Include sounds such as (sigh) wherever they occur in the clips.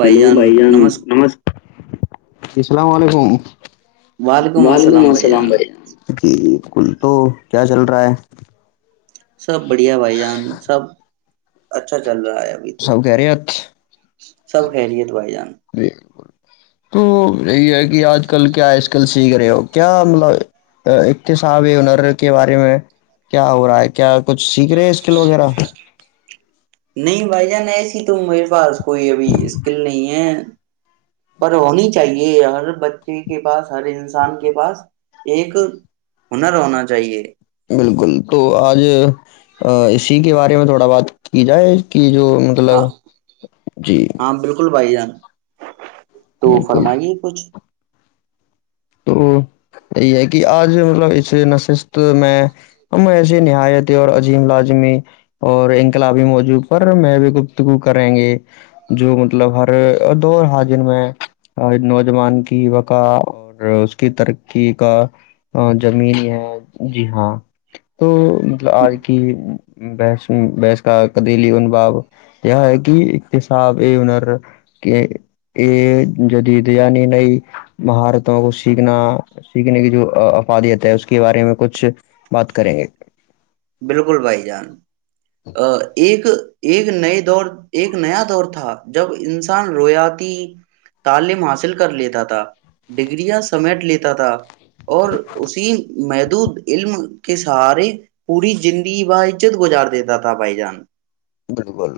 hello بھائی جان نمس السلام علیکم وعلیکم السلام بھائی کل تو کیا چل رہا ہے سب بڑھیا بھائی جان سب اچھا چل رہا ہے ابھی تو سب خیریت سب خیریت بھائی جان تو یہ ہے کہ آج کل کیا ایس کل سیکھ رہے ہو کیا مطلب اقتصاب ہنر کے بارے میں کیا ہو رہا ہے کیا کچھ کچھ سیکھ رہے ہیں اسکل وغیرہ نہیں بھائی جان ایسی تو میرے پاس کوئی ابھی اسکل نہیں ہے پر ہونی چاہیے یار بچے کے پاس ہر انسان کے پاس ایک ہنر ہونا چاہیے بالکل تو آج اسی کے بارے میں تھوڑا بات کی جائے کہ جو ہاں مطلب جی ہاں بالکل بھائی جان تو بالکل فرمائی گے کچھ تو یہ ہے کہ اج مطلب اس نشست میں ہم ایسے نہایت ہے اور عظیم لازمی اور انقلابی موجود پر میں بھی گفتگو کریں گے جو مطلب ہر دور حاضر میں نوجوان کی وقا اور اس کی ترقی کا زمین ہے جی ہاں تو مطلب اج کی بس بس کا قدیلی انبا کیا ہے کہ ایکتساب یہ ہنر کہ یہ جدیدیعنی نہیں مہار کو سیکھنا سیکھنے کی جو افادیت ہے اس کے بارے میں کچھ بات کریں گے بالکل بھائی جان ا ایک ایک نئے دور ایک نیا دور تھا جب انسان رویاتی تعلیم حاصل کر لیتا تھا ڈگریاں سمیٹ لیتا تھا اور اسی محدود علم کے سارے پوری زندگی و عزت گزار دیتا تھا بھائی جان بالکل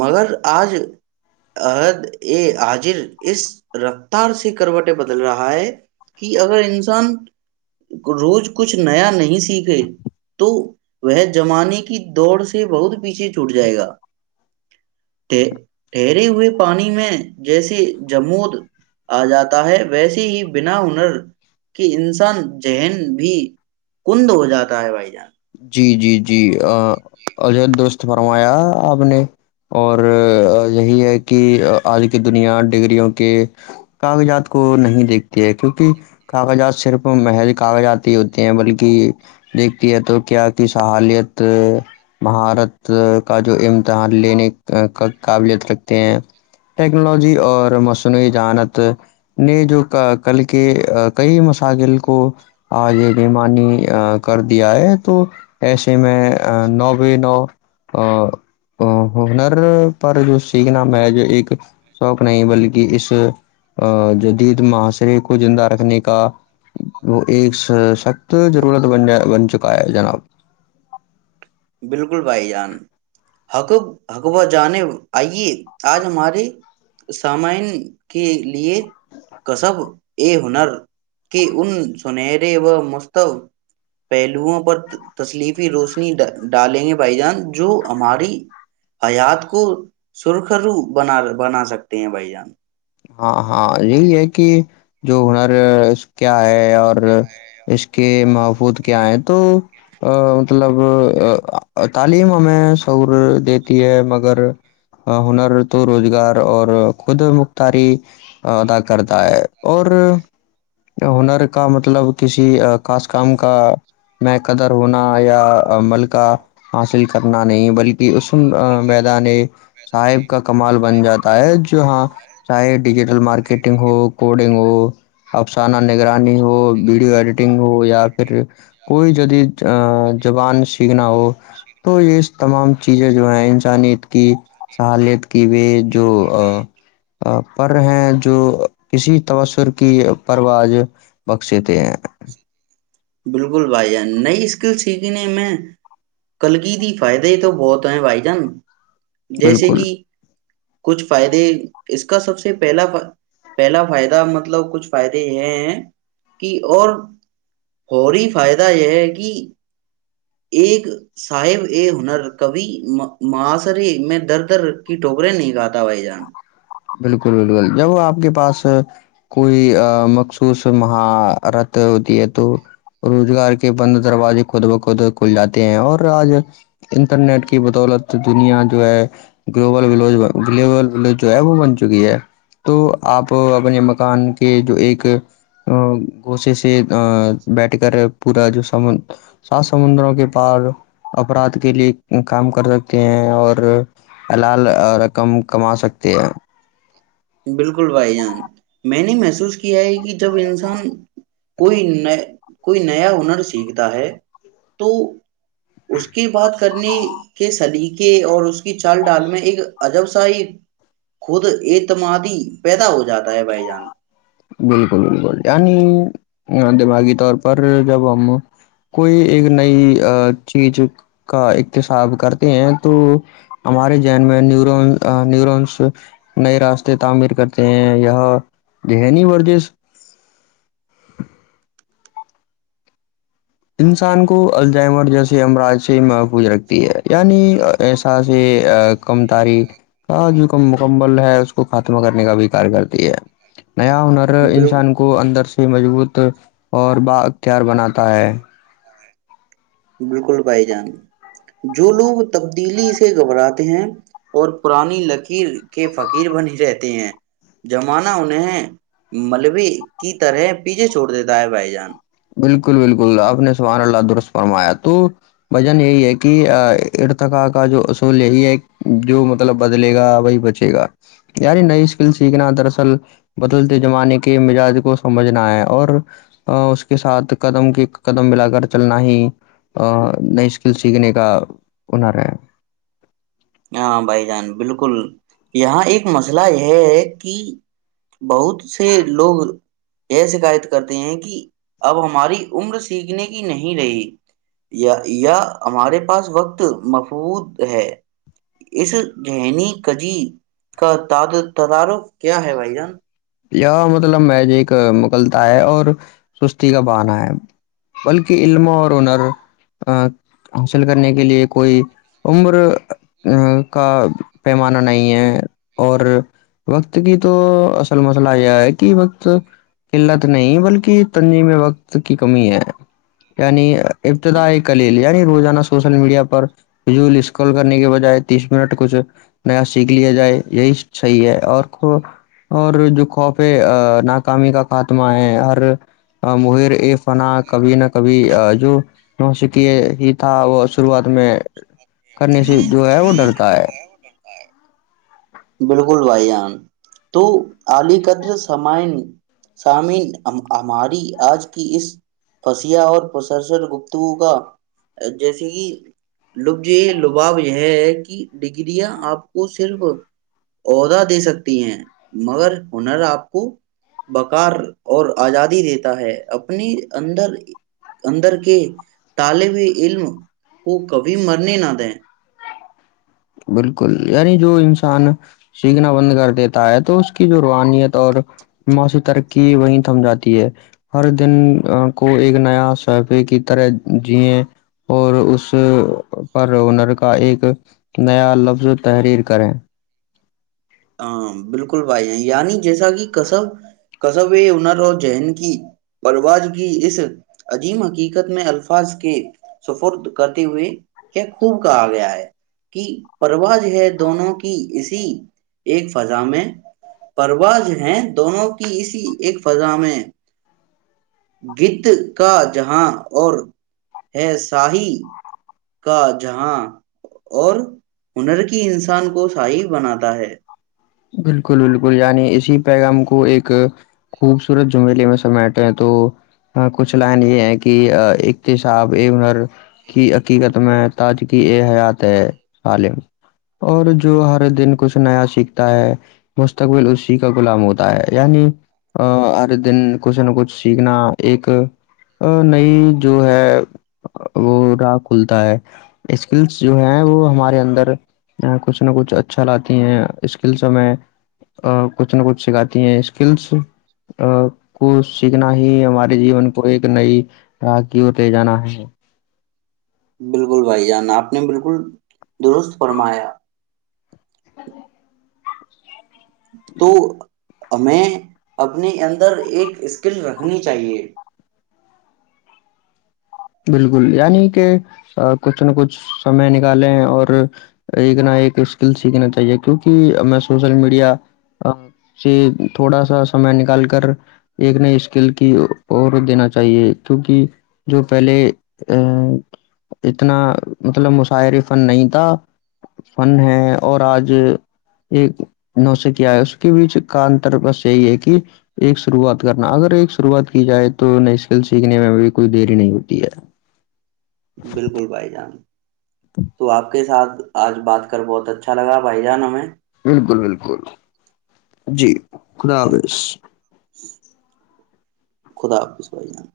مگر آج عد ا حاجر اس رفتار سے کروٹیں بدل رہا ہے کہ اگر انسان روز کچھ نیا نہیں سیکھے تو وہ زمانے کی دوڑ سے بہت پیچھے چھوٹ جائے گا ٹھہرے ہوئے پانی میں جیسی جمود آ جاتا ہے ویس ہی بنا ہنر کی انسان ذہن بھی کند ہو جاتا ہے بھائی جان جی جی جی اجر درست فرمایا آپ نے اور یہی ہے کہ آج کی دنیا ڈگریوں کے کاغذات کو نہیں دیکھتی ہے کیونکہ کاغذات صرف محض کاغذات ہی ہوتے ہیں بلکہ دیکھتی ہے تو کیا کی صہالیت مہارت کا جو امتحان لینے قابلیت رکھتے ہیں ٹیکنالوجی اور مصنوعی جہانت نے جو کل کے کئی مسائغل کو آ یہمانی کر دیا ہے تو ایسے میں نو ب نو ہنر پر جو سیکھنا میں جو ایک شوق نہیں بلکہ اس جدید معاشرے کو زندہ رکھنے کا وہ ایک سخت ضرورت بن جائے بن چک بائے جناب بالکل بھائی جان حکب حکبہ جانب آئیے آج ہمارے سامعین کے لیے کس ہنر کے ان سنہرے و مستب پہلوؤں پر تسلیفی روشنی ڈال ڈالیں گے بھائی جان جو ہماری حیات کو سرخو بنا بنا سکتے ہیں بھائی جان ھاں ھاں یہی ہے کہ جو ہونا کیا ہے اور اس کے کہ محفود کیا ہیں تو مطلب تعلیم ہمیں شور دیتی ہے مگر ہنر تو روزگار اور خود اری ادا کرتا ہے اور ہنر کا مطلب کسی خاص کام کا میں قدر ہونا یا ملک حاصل کرنا نہیں بلکہ کہ اس میدان صاحب کا کمال بن جاتا ہے ج ہاں ڈیجیٹل مارکیٹنگ ہو کوڈنگ ہو افسانہ نگرانی ہو ویڈیو ایڈیٹنگ ہو یا پھر کوئی جدید زبان سیکھنا ہو تو یہ تمام چیزیں جو ہیں انسانیت کی سہالت کی بھی جو پر ہیں جو کسی تسر کی پروج بخشتے ہیں بالکل بھائی جان نہیںئی اسکل سیک نے میں کلگی کی فائدے ہی تو بہت ہے بھائی جان جیسے بالکل کہ کچھ فائدے اس کا سب سے پہلا پہلا فائدہ مطلب کچھ فائدے یہ ہیں کہ اور فوری فائدہ یہ ہے کہ ایک صاحب ا ہنر کبی ماسرے میں در در کی ٹوکریں نہیں گاتا بھائی جان بالکل بالکل جب آپ کے پاس کوئی مخصوص مہارت ہوتی ہے تو روزگار کے بند دروازے خود بخود کھل جاتے ہیں اور آج انٹرنیٹ کی بدولت دنیا جو ہے گلوبل و گلوبل وج وہ بن چکی ہے تو آپ اپنے مکان کے جو ایک گوسے سے بیٹھ کر پورا جو س سات سمندروں کے پار اپرھ کے لیے کام کر سکتے ہیں اور اللال رقم کما سکتے (inaudible) بالکل بھائی جان میں نے محسوس کیا ہے کہ جب انسان کوئی ن کوئی نیا ہنر سیکھتا ہے تو اس کی بات کرنی کے سدقے اور اس کی چال ڈال میں ایک عجب سا ہی خود ایک اعتمادی پیدا ہو جاتا ہے بھائی جان بالکل بالکل یعنی دماغی طور پر جب ہم کوئی ایک نئی چیز کا اقتساب کرتے ہیں تو ہمارے ذین میں نیورون نیورونس نئے راستے تعمیر کرتے ہیں یہ دہنی وردیش انسان کو الجائمر جیسے امراج سے محفوظ رکھتی ہے یعنی ای سا سے کم تاریخ جو کم مکمل ہے اس (unintelligible) ختم کرنے کا بھی کار کرتی ہے نیا ہنر بال انسان کو اندر سے مضبوط اور با اختیار بناتا ہے بالکل بھائی جان جو لوگ تبدیلی سے گھبراتے ہیں اور پرانی لکیر کے فقیر بن ہی رہتے ہیں زمانہ انہیں ملبے کی طرح پیچھے چھوڑ دیتا ہے بھائی جان بالکل بالکل آپ نے سبحان اللہ درست فرمایا تو بھائی جان یہی ہے کہ ارتقا کا جو اصول یہی ہے جو مطلب بدلے گا وہی بچے گا یعنی نئ اسکل سیکھنا دراصل بدلتے زمانے کے مزاج کو سمجھنا ہے اور اس کے ساتھ قدم کے قدم ملا کر چلنا ہی نئی اسکل سیکھنے کا ہنر ہے ہاں بھائی جان بالکل یہاں ایک مسئلہ یہ ہے کہ بہت سے لوگ یہ شکایت کرتے ہیں کہ اب ہماری عمر سیکھنے کی نہیں رہی یا ہمارے پاس وقت مفہود ہے بھائی جان اس زہنی کجی کا تدارک کیا ہے یا مطلب ایک مغلتا ہے اور سستی کا بہانہ ہے بلکہ علم اور ہنر حاصل کرنے کے لیے کوئی عمر کا پیمانہ نہیں ہے اور وقت کی تو اصل مسئلہ یہ ہے کہ وقت قلت نہیں بلکہ تنظیم وقت کی کمی ہے یعنی ابتدا ہے کلیلی یعنی روزانہ سوشل میڈیا پر فضول سکرول کرنے کے بجائے تیس منٹ کچھ نیا سیکھ لیا جائے یہی صحیح ہے اور اور جو خوفے ناکامی کا خاتمہ ہے ہر مہر اپنا کبھی نہ کبھی جو نوش کی ہی تھا وہ شروعات میں کرنے سے جو ہے وہ ڈرتا ہے بالکل بائیان تو علی قدر سامعن سامین ہماری آج کی اس پسیا اورر گفتگو کا جیسے کہ لفظی لباب یہ ہے کہ ڈگریاں آپ کو صرف عہدہ دے سکتی ہیں مگر ہنر آپ کو بکار اور آزادی دیتا ہے اپنی اندر اندر کے طالب علم کو کبھی مرنے نہ دیں بالکل یعنی جو انسان سیکھنا بند کر دیتا ہے تو اس کی جو روہانیت اور معاشی ترقی وہیں تھم جاتی ہے ہر دن کو ایک نیا صفے کی طرح جییں اور اس پر ہنر کا ایک نیا لفظ تحریر کریں ہاں بالکل بھائی ہیں یعنی جیسا کہ کصب کصب ہنر اور جین کی پرواز کی اس عجیم حقیقت میں الفاظ کے سفرد کرتے ہوئے کیا خوب کہا گیا ہے کہ پرواز ہے دونوں کی اسی ایک فضا میں پرواز ہے دونوں کی اسی ایک فضا میں گت کا جہاں اور ہے شاہی کا جہاں اور ہنر کی انسان کو شاہی بناتا ہے بالکل بالکل یعنی اسی پیغام کو ایک خوبصورت جملیے میں سمیٹے تو کچھ لائن یہ ہے کہ اقتصاب اے ہنر کی حقیقت میں تاج کیی اے حیات ہے عالم اور جو ہر دن کچھ نیا سھ مستقبل اسی کا غلام ہوتا ہے یعنی ہر دن کچھ نہ کچھ سیکھنا ایک نئی جو ہے وہ راہ کھلتا ہے اسکلس جو ہے وہ ہمارے اندر کچھ نہ کچھ اچھا لاتی ہیں اسکلس ہمیں کچھ نہ کچھ سکھاتی ہیں اسکلس کو سیکھنا ہی ہمارے جیون کو ایک نئی راہ کی دے جانا ہے بالکل بھائی جان آپ نے بالکل درست فرمایا تو ہمیں اپنے اندر ایک اسکل رکھنی چاہیے بالکل یعنی کہ کچھ نہ کچھ سمے نکالیں اور ایک نہ ایک اسکل سیکھنا چاہیے کیوںک میں سوشل میڈیا سے تھوڑا سا سمے نکال کر ایک نئ اسکل کی اور دینا چاہیے کیوںک جو پہلے ا اتنا مطلب مشاہرے فن نہیں تھا فن ہے اور آج ایک نوسیکیا اس کے بیچ کا انتر بس یہی ہے کہ ایک شروعات کرنا اگر ایک شروعات کی جائے تو نئی اسکل سیکھنے میں بھی کوئی دیری نہیں ہو یرا (unintelligible) بالکل بھائی جان تو آپ کے ساتھ آج بات کر بہت اچھا لگا بھائی جان ہمیں بالکل بالکل جی خدا حافظ خدا حافط بھائی جان